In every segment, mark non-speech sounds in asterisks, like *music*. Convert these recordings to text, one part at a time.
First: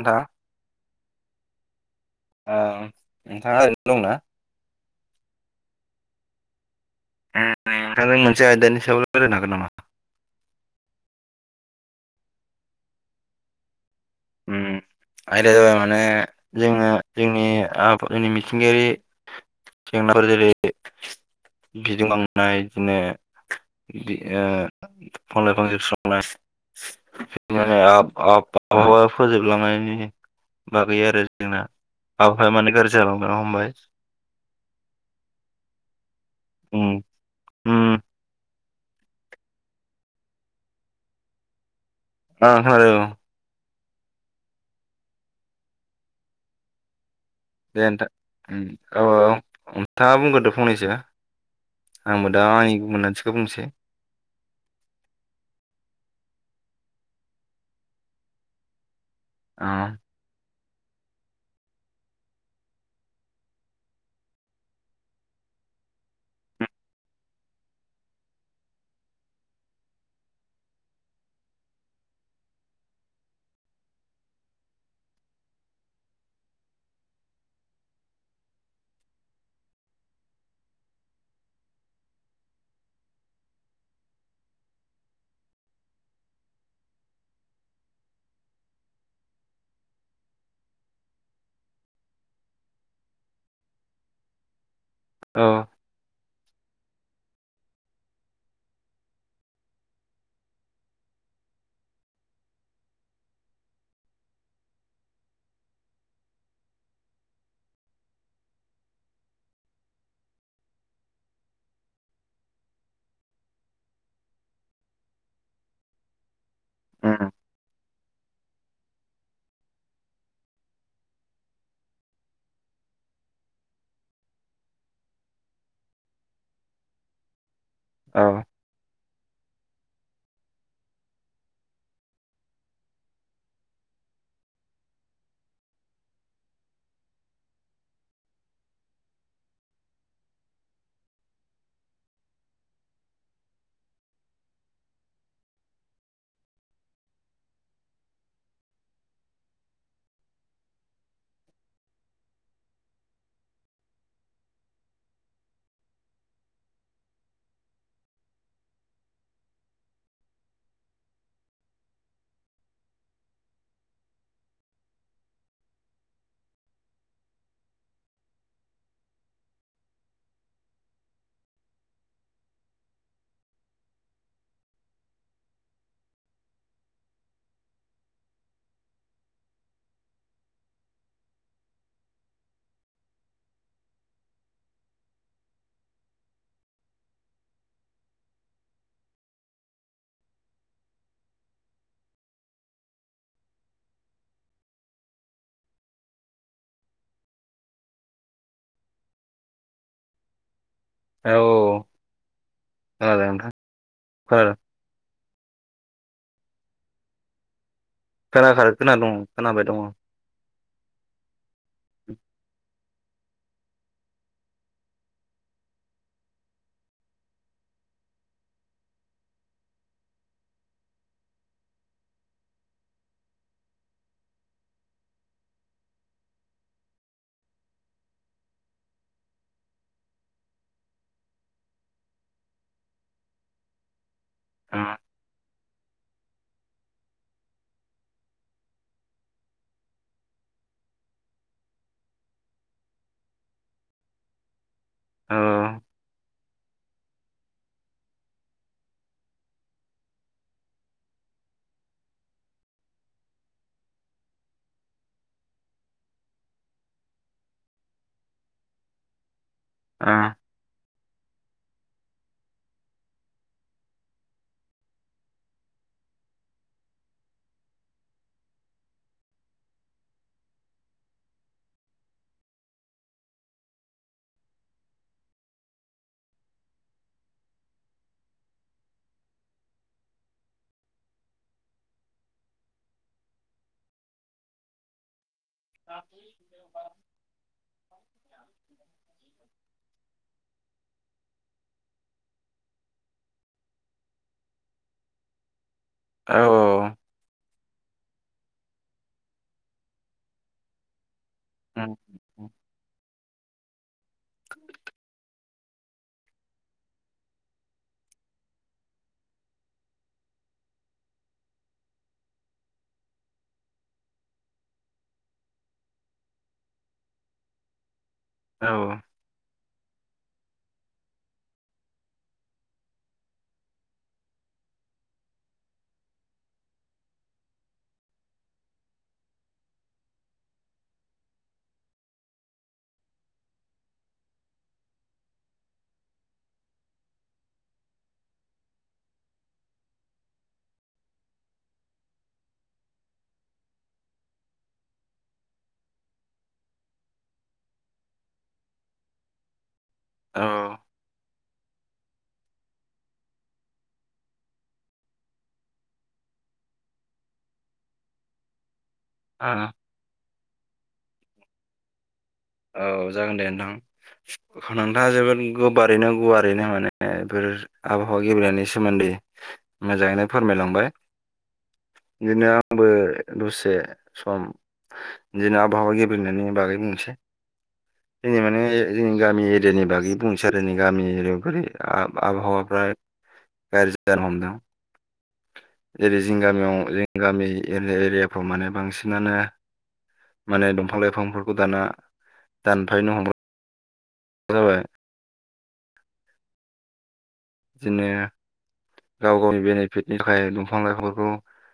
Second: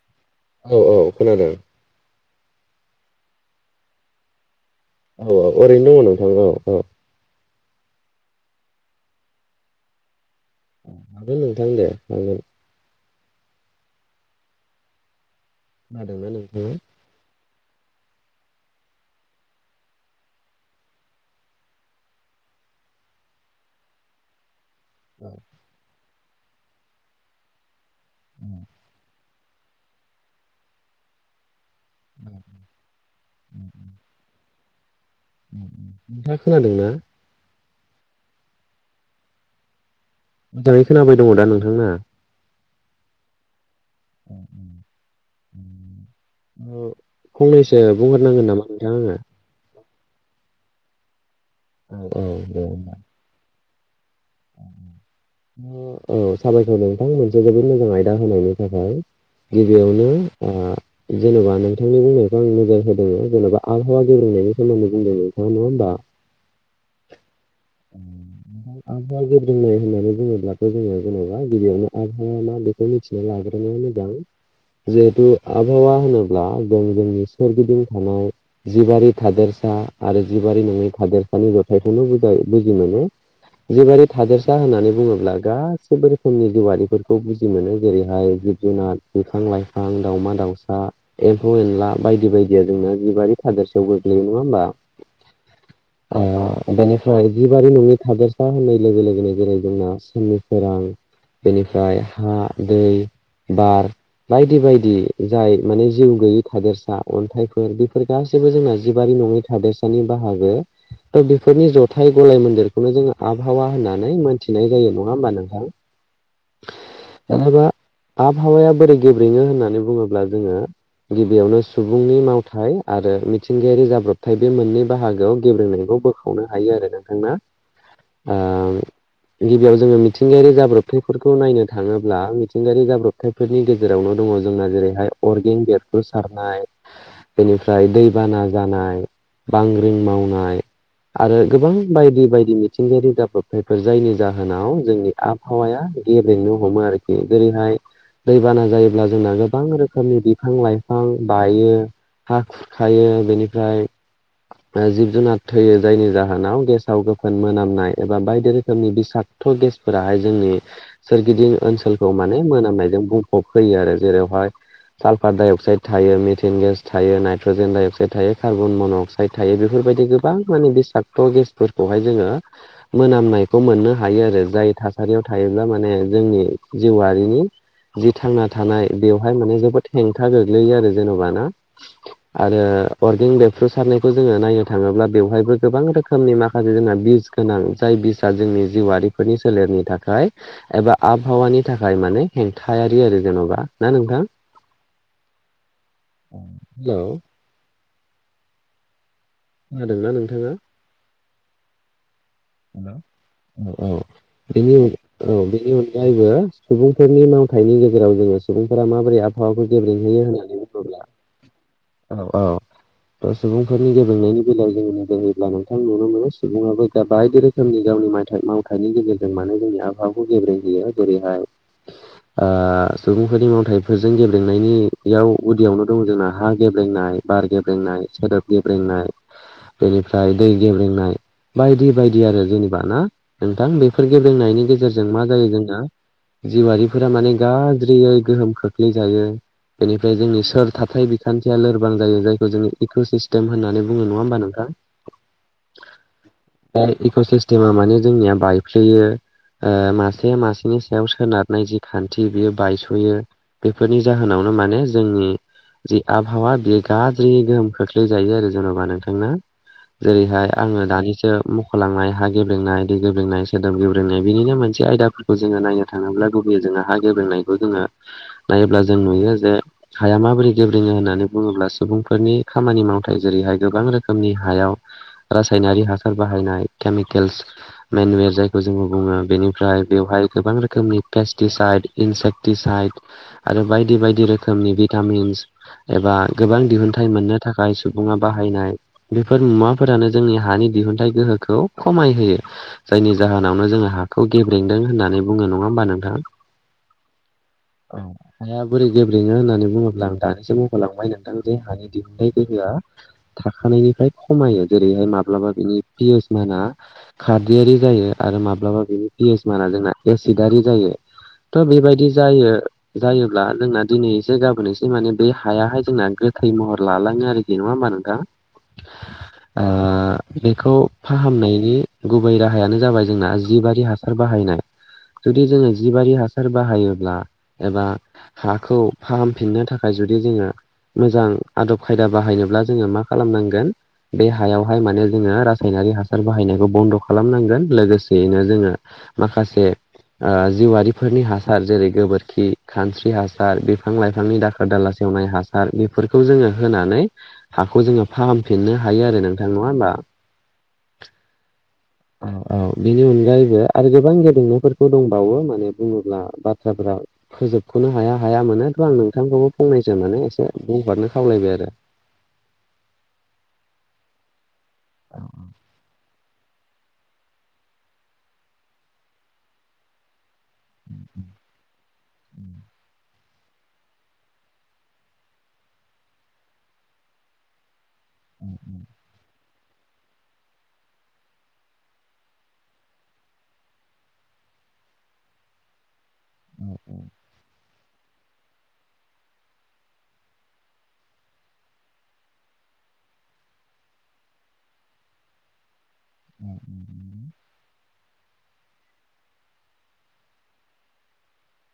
नोंथां औ औ खोनादों। ओ नोंथाङा ओरैनो दंना? औ औ ओरैनो दङ नोंथां औ औ। नोंथांजों मोनसे आयदानि सायाव रायलायनो हागोन नामा? हागोन नोंथां दे हागोन। उम आयदाया जाबाय माने खोनादोंना नोंथाङा जोङो औ जोंनि आब जोंनि मिथिंगायारि जेंनाफोर जेरै *unintelligible* लांनाय बिदिनो ओ *inaudible* फोजोबलांनायनि बागै आरो जोंना। आबहावाया मानि गाज्रि जालांनो हमबाय। उ उ नोंथाङा खोनादों ना? ओम। मोजाङै खोनाबाय दङदा नोंथां ना? आ खोनादों। *inaudible* दे फंनैसो बुंगोरनांगोन नामा नोंथां आङो? दा बुंगोरदो फंनैसो औ आंबो दा दे आंनिखौ मोनदांथिखौ बुंनोसै। ओ औ साबायखर नोंथां मोनसे जोबोद मोजां आयदा होनायनि थाखाय। अ गिबियावनो आ जेनबा नोंथांनि बुंनायखौ आं नोजोर होदों जेनबा आबहावा गेब्रेंनायनि सोमोन्दै बुंदों नोंथाङा नङा होमबा? आ आमफाय आबहावा गेब्रेंनाय होननानै बुङोब्लाथ जोङो जेनबा गिबियावनो आबहावा मा बेखौ मिथिना लाग्रोनाया मोजां जिहेथु आबहावा होनोब्ला जों जोंनि सोरगिदिं थानाय जिबारि थादेर सा आरो जिबारि नङै थादेरसानि जथायखौनो बुजा बुजिनानै जिबायदि थादेरसा होनानै बुङोब्ला गासिबबो रोखोमनि जिउवरारिफोरखौ बुजि मोनो जेरैहाय जिब जुनार बिुफां लाइफां दावमा दाउसा एम्फौ एनला बायदि बायदिया जोंना जिबारि थादोरसेयाव गोग्लैयो नङा होमबा औ ओ बेनिफ्राय जिबारि नङि थादेरसा होननाय लोगो लोगोनो जेरै जोंना सोर सोरां बेनिफ्राय हा दै बार बायदि बायदि जाय माने जिउ गैयै थादेरसा अन्थाइफोर बेफोर गासैबो जोंना जिबारि नङै थादसानि बाहागो ओमफाय बेफोरनि जथाय गलाय मन्दिरखौनो जोङो आबहावा होननानै थिनाय जायो नङा होमबा नोंथां उम जानबा आबहावाया बोरै गेब्रेङो होननानै बुङोब्ला जोङो गिबियावनो सुबुंनि मावथाय आरो मिथिंगायारि जाब्रबथाय बे मोननै बाहागोआव गेब्रेनायखौ बोखावनो हायो आरो नोंथांना औ गिबियाव जोङो मिथिंगायारि जाब्रबथायै फोरखौ नायनो थाङोब्ला मिथिंगायारि जाब्रबथायफोरनि गेजेरावनो दङ जोंना जेरैहाय अर्गेन गटफोर सारनाय बेनिफ्राय दैबाना जानाय बांग्रिं मावनाय आरो गोबां बायदि बायदि मिथिंगायारि जाब्रबथायफोर जायनि जाहोनाव जोंनि आबहावाया गेब्लेनो हमो आरोखि जेरैहाय दैबाना जायोब्ला जोंना गोबां रोखोमनि बिफां लाइफां बायो हा खुर खायो बेनिफ्राय जिब जुनार थैयो जायनि जाहोनाव गेसाव गोफोन मोनामनाय एबा बायदि रोखोमनि बिसाग थ गेसफोराहाय जोंनि सोरगिदिं ओनसोलखौ माने मोनामनायजों बुंफब होयो आरो जेरावहाय साल्फार डाइ अक्साइड थायो मेथन गेस थायो नाइट्रजेन डाइ अक्साइड थायो कार्बन मन अक्साइड थायो बेफोर फोर बायदि गोबां मानि बिस बेसादखौ गेसफोरखौहाय जोङो मोननाय मोननो हायो आरो जाय थासारियाव थायोब्ला माने जोंनि जिउआारिनि जि थांना थानाय बेवहाय माने जोबोद हेंथा गोग्लैयो आरो जेनेबाना आरो अर्गेेनक बेबफ्रु सारनायखौ जोङो नायनो थाङोब्ला बेवहायबो गोबां रोखोमनि माखासे जोंना बिज गोनां जाय बिसाआ जोंनि जिउआरारिफोरनि सोलेरनि थाखाय एबा आबहावानि थाखाय माने हेंथायारि आरो जेनबा ना नोंथां हेल' खोनादोंना नोंथाङा? औ खोनादों नोंथां हेल औ औ खोनादों बे औ बेनि अनगायैबो सुबुंफोरनि मावांथायाइनि गेजेराव गेजेराव जोङो खोनाखादों सुबुंफोरा खोनादों माबोरै आबहावाखौ खोनाबाय दङ उम गेब्रेंहोयो होननानै बुङोब्ला औ औ। सुबुंफोरनि गेलेनायनि बेलायाव जों बोबब्ला नोंथां नुनो मोनो सुबुङाबो गाब बायदि रोखोमनि गावनि माइथाइ मावथाइनि गेजेरजों मानोे जोंनि आबहावाखौ गेब्रेहयो जेरैहाय ओ सुबुंफोरनि मावथाइफोरजों गेब्रेंनायनियाव गुदियावनो दं जोंना हा गेब्रेंनाय बार गेब्रेंनाय सोदोब गेब्रेंनाय बेनिफ्राय दै गेब्रेंनाय बायदि बायदि आरो जेनेबा ना नोंथां बेफोर गेब्रेंनायनि औ गेजेरजों मा जायो जोङो जिवआरिफोरा माने गाज्रियै गोहोम खोख्लैजायो बेनिफ्राय जोंनि सोर थाथाय बिखान्थिया लोरबां जायो जायखौ जोङो इक' सिस्टेम होननानै बुङो नङा होमबा नोंथां औ दा इक' सिस्टेमा माने जोंनिया बायफ्लेयो ओ मासे मासेनि सायाव सोनारनाय जि खान्थि बियो बायस'यो बेफोरनि जाहोनाव नो माने जोंनि जि आबहावा बेयो गाज्रियै गोहोम खोख्लैजायो आरो जेन'बा नोंथांना जेरैहाय आङो दानि मख'लांनाय हा गेब्लेनाय दै गेब्लेंनाय सोदोब गेब्रेनाय बिनिनो मोनसे आयदाफोरखौ जोङो नायनो थाङोब्ला गुब जोङो हा गेब्रेंनायखौ जोङो नायोब्ला जों नुयो जे हाया माबोरै गेब्रेङो होननानै बुङो ब्ला सुबुंफोरनि खामानि मावथाय जेरैहाय गोबां रोखोमनि हायाव रासायनारि हा सार बाहायनाय केमिकेल्स मेनुवेर जायखौ जोङो बुङो बेनिफ्राय बेवहाय गोबां रोखोमनि पेस्टिसाइद, इनसेक्टिसाइड आरो बायदि बायदि रोखोमनि भिटामिन्स एबा गोबां दिहुनथाइ मोननो थाखाय सुबुङा बाहायनाय बेफोर मुवाफोरानो जोंनि हानि दिहुन थाइ गोहोखौ खमाय होयो जायनि जाहोनावनो जोङो हाखौ गेब्रेंदों होननानै बुङो नङा होमा नों थां अ हाया बोरै गोब्रेङो होननानै बुङोब्ला आं दानिसो मख'लांबाय नोंथां जे हानि उम दिहुनथाइ गोहोआ थाखानायनिफ्राय खमायो जेरैहाय माब्लाबा बिनि पियसमानआ खारदयारि जायो आरो माब्लाबा बिनि पियइसमानआ जोंना एसिडारि जायो थ' बेबायदि जायो जायोब्ला जोंना दिनै एसे गाबोन एसे माने बे हायाहाय जोंना गोथै महर लालाङो आरोखि नङा होमबा नोंथां? औ ओ बेखौ फाहामनायनि गुबै राहायानो जाबाय जोंना जिबारि हासार बाहायनाय। जुदि जोङो जिबारि हासार बाहायोब्ला एबा हाखौ फाहामफिननो थाखाय जुुदि जोङो मोजां आदब खायदा बाहायनोब्ला जोङो मा खालामनांगोन बे हायावहाय माने जोङो रा सायनारि हासार बाहायनायखौ बन्द' खालामनांगोन लोगोसेयैनो जोङो माखासे आ जिउआरिफोरनि हासार जेरै गोबोरखि खानस्रि हासार बिफां लाइफांनि दाखोर दालासे एवनाय हासार बेफोरखौ जोङो होनानै हाखौ जोङो फाहामफिननो हायो आरो नोंथां नङा होमबा? औ ओ औ औ औ बेनि अनगायैबो आरो गोबां गेदेंनायफोरखौ दंबावो माने बुङोब्ला बाथ्राफोरा फोजोब ख'नो हाया हाया मोन थ' आं नोंथांखौबो फंनैसो माने एसे बुंहरनो खावलायबाय आरो औ जागोन दे नोंथां नोंथाङा जोबोद गोबारैनो गुवार रैनो माने बेफोर आबहावा गेबेंनायनि सोमोन्दै मोजाङैनो फोरमायलांबाय बिदिनो आंबो दसे सम जेन' आबहावा गेबेंनानै बागै बुंनोसै जोंनि माने जोंनि गामि जेने बागि बुंनोसै‌ आरो नै गामिनि जेरै बोरै आबहावाफ्रा गाज्रि जानो हमदों *inaudible* जेरै जोंनि गामियाव जोंनि गामि एरिया एरियाफ्राव माने बांसिनानो माने दंफां लाइफांफोरखौ दाना दानफायनो हमो जाबाय *inaudible* दिनो गाव गावनि बेनिफिटनि थाखाय दंफां लाइफांफोरखौ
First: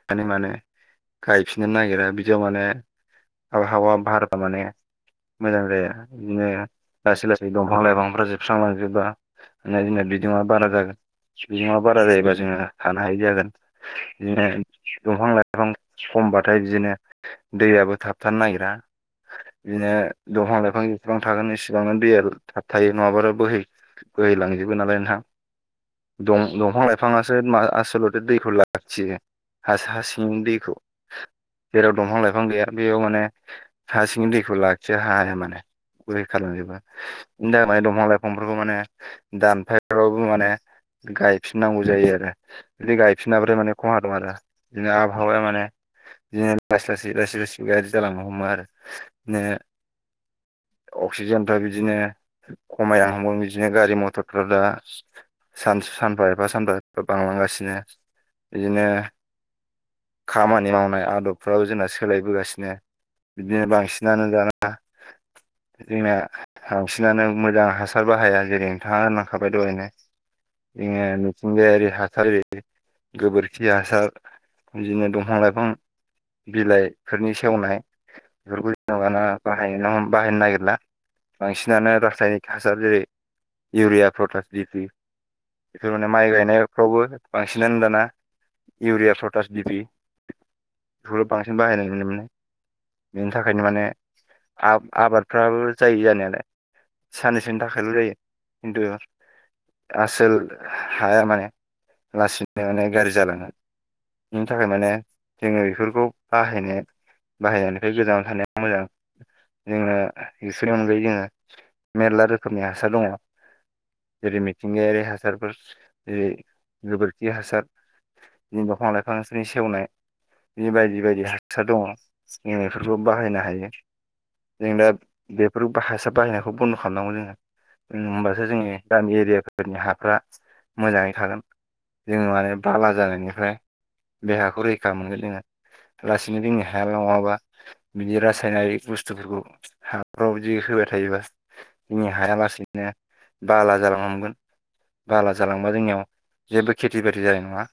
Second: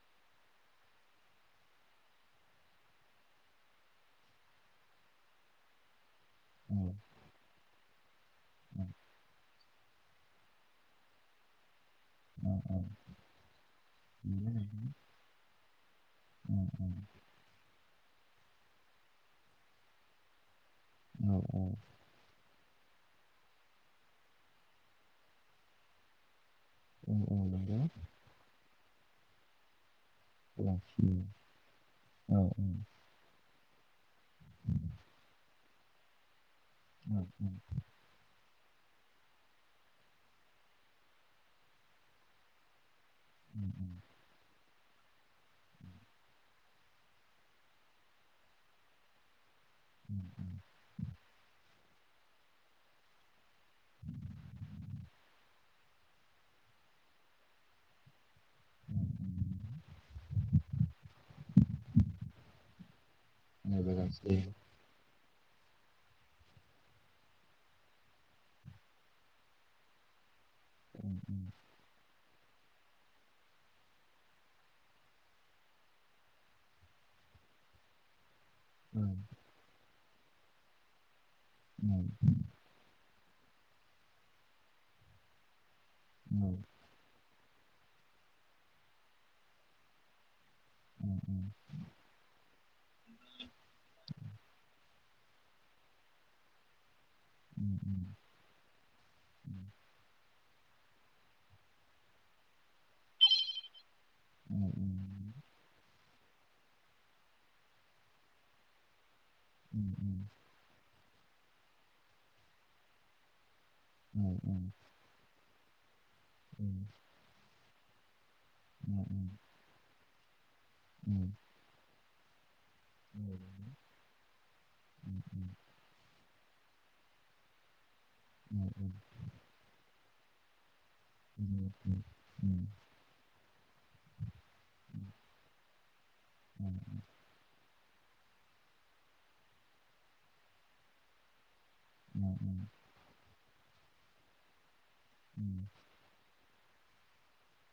दानो माने गायफिननो नागिरा बिदियाव माने आबहावा बाहारा माने मोजां जाया बिदिनो लासै लासै दंफां लाइफांफ्रा जोबस्रांलांजोबा बिदिनो जोंना बिदुङा बारा जागोन बिदुङा बारा जायोबा जोङो थानो हायि जागोन बिदिनो दंफां लाइ बिफां खमबाथाय बिदिनो दैआबो थाबथानो नागिरा बिदिनो दंफां लाइफां जेसेबां थागोन एसेबांनो दैया थाबथायायो नंङाब्ला बोहै बोहैलांजोबो नालाय नोंथां दं दंफां लाइफाङासो आसलथे दैखौ लाखियो हा-हासि दैखौ जेराव दंफां लाइफां गैया बेयाव माने हा सिंनि दैखौ लाखिनो हाया माने रैखा खालामजोबो बि थाखाय दंफां लाइफां फोरखौ माने दानफायावबो माने गायफिननांगौ जायो आरो बि गायफिन नाबाथाय माने खहा दं आरो बिदिनो आबहावाया माने बिदिनो लासै लासै लासै लासै गारजि जालांनो हमो आरो बिदिनो *inaudible* अक्सिजेनफ्रा बिदिनो खमायना हांबोन बिदिनो गारि मथरफ्रा दा सानसे सानफा एफा सानफा एफा बांलांगासिनो बिदिनो खामानि मावनाय आदबफ्राब जोंना सोलायबोगासिनो। बिदिनो बांसिनानो दाना जोंना बांसिनानो मोजां हासार बाहाया जेरै नोंथाङा होनलांखाबाय दहायनो। बिनो मिथिंगायारि हासार होयै गोबोरखि हासार बिदिनो दंफां लाइफां बिलाइफोरनि सेवनाय बेफोरखौ जेन'बाना बाहाय बाहायनो नागिरला बांसिनानो रासायनिक हासार जेरै इउरिया प्रटास दिपि बिनि माइ गायनायफ्रावबो बांसिनानो दाना इउरिया पटास दिपि बेफोरखौ' बांसिन बाहायनाय नुनो मोनो। बिनि थाखायनो माने आ-आबादफ्राबो जायो जानायालाय। साननैसोनि थाखायल' जायो खिन्थु आसोल हाया माने लासैनो माने गाज्रि जालाङो। बिनि थाखाय माने जोंङो बेफोरखौ बाहायनाय बाहायनायनिफ्राय गोजानाव थानाया मोजां। जोंङो बेफोरनि अनगायै जोंङो मेरला रोखोमनि हासार दंङ। *inaudible* मिथिंगायारि हासारफोर जेरै गोबोरखि हासार बिदिनि दंफां लाइफां बिसनि सेवनाय। बि बायदि बायदि हाससा दंङ जों बेफोरखौ बाहायनो हायो। जों दा बेफोर हासार बाहायनाय बेखौ बन्द' खालामनांगौ जोंङो होमबासो जोंङनि गामि एरिया हाफ्रा मोजांङै थागोन जोंङो माने बाला जानायनिफ्राय देहाखौ रैखा मोनगोन जोंङो लासिनो जोंनि हाया नंङाबा बिनि रासायनारिक बुस्थुफोरखौ हाफ्राव बिदि होबाय थायोबा जोंनि हाया लासेैनो बाला जालांगोन। बाला जालांबा जोंनियाव जेबो खेथि बाथि जानाय नंङा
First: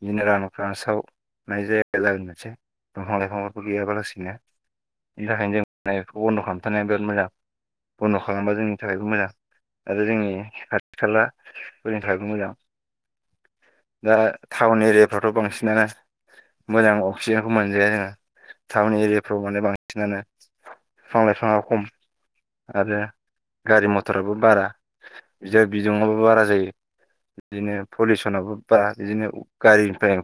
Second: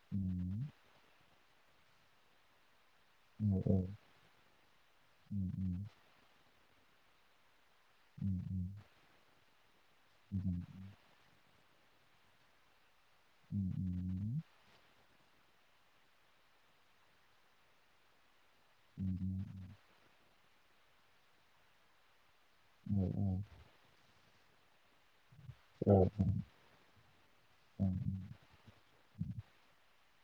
बिदिनो रानखानस्राव नाय जाया जाबोन मोनसे दंफां लाइफांफोरखौ गैयाबा लासिनो। बिनि थाखायनो जोंनायखौ बन्द' खालामथा बिराद मोजां। बन्द' खालामबा जोंनि थाखायखौ मोजां आरो जोंनि खा बा जोंनि थाखायबो मोजां दा टाउन एरियाफोराव बांसिनानो मोजां अक्सिजेनखौ मोनजाया जोंङो टाउन एरियाफ्राव माने बांसिनानो बिफां लाइफाङआ खम। आरो गारि मथराबो बारा बि बिदुङआबो बारा जायो बिदिनो पलिउसनाबो बारा बिदिनो गारिनिफ्राय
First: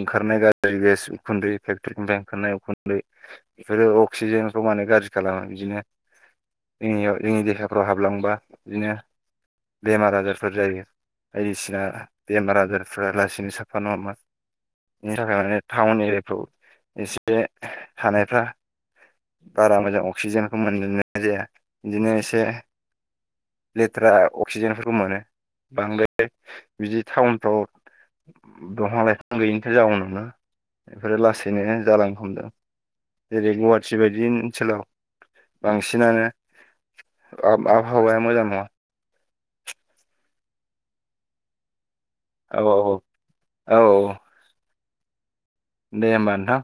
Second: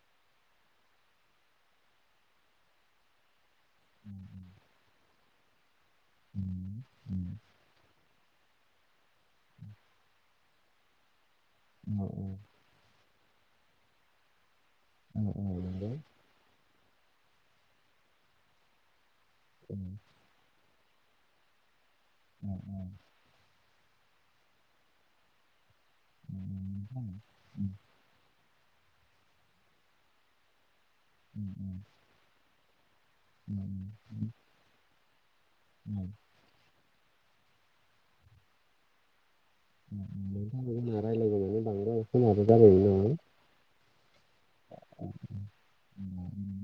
ओंखारनाय गाज्रि गेस उखुन्दै फेक्टरनिफ्राय ओंखारनाय उखुन्दै बेफोरो अक्सिजेन मानो गाज्रि खालामो बिदिनो जोंनियाव जोंनि देहाफ्राव हाबलांबा बिदिनो बेमा आजारफोर जायो। ओयसाला बेमार आजारफ्रा लासिनो साफा नङामोन। बेनि थाखायनो टाउन एरियाफ्राव एसे थानायफ्रा बारा मोजां अक्सिजेनखौ मोनजनाय जाया बिदिनो एसे लेथ्रा अक्सिजेनफोरखौ मोनो बांद्राय बिदि टाउनफ्राव दंफां लाइफां गैयिनिफ्राय जाउनावो बेफोरो लासैनो जालांनो हमदों जेरै गुवा बायदि ओनसोलाव बांसिनानो आ आबावहाया मोजां नङा। औ समाबो औ औ जाबायमोन। औ। दे होमबा नोंथां।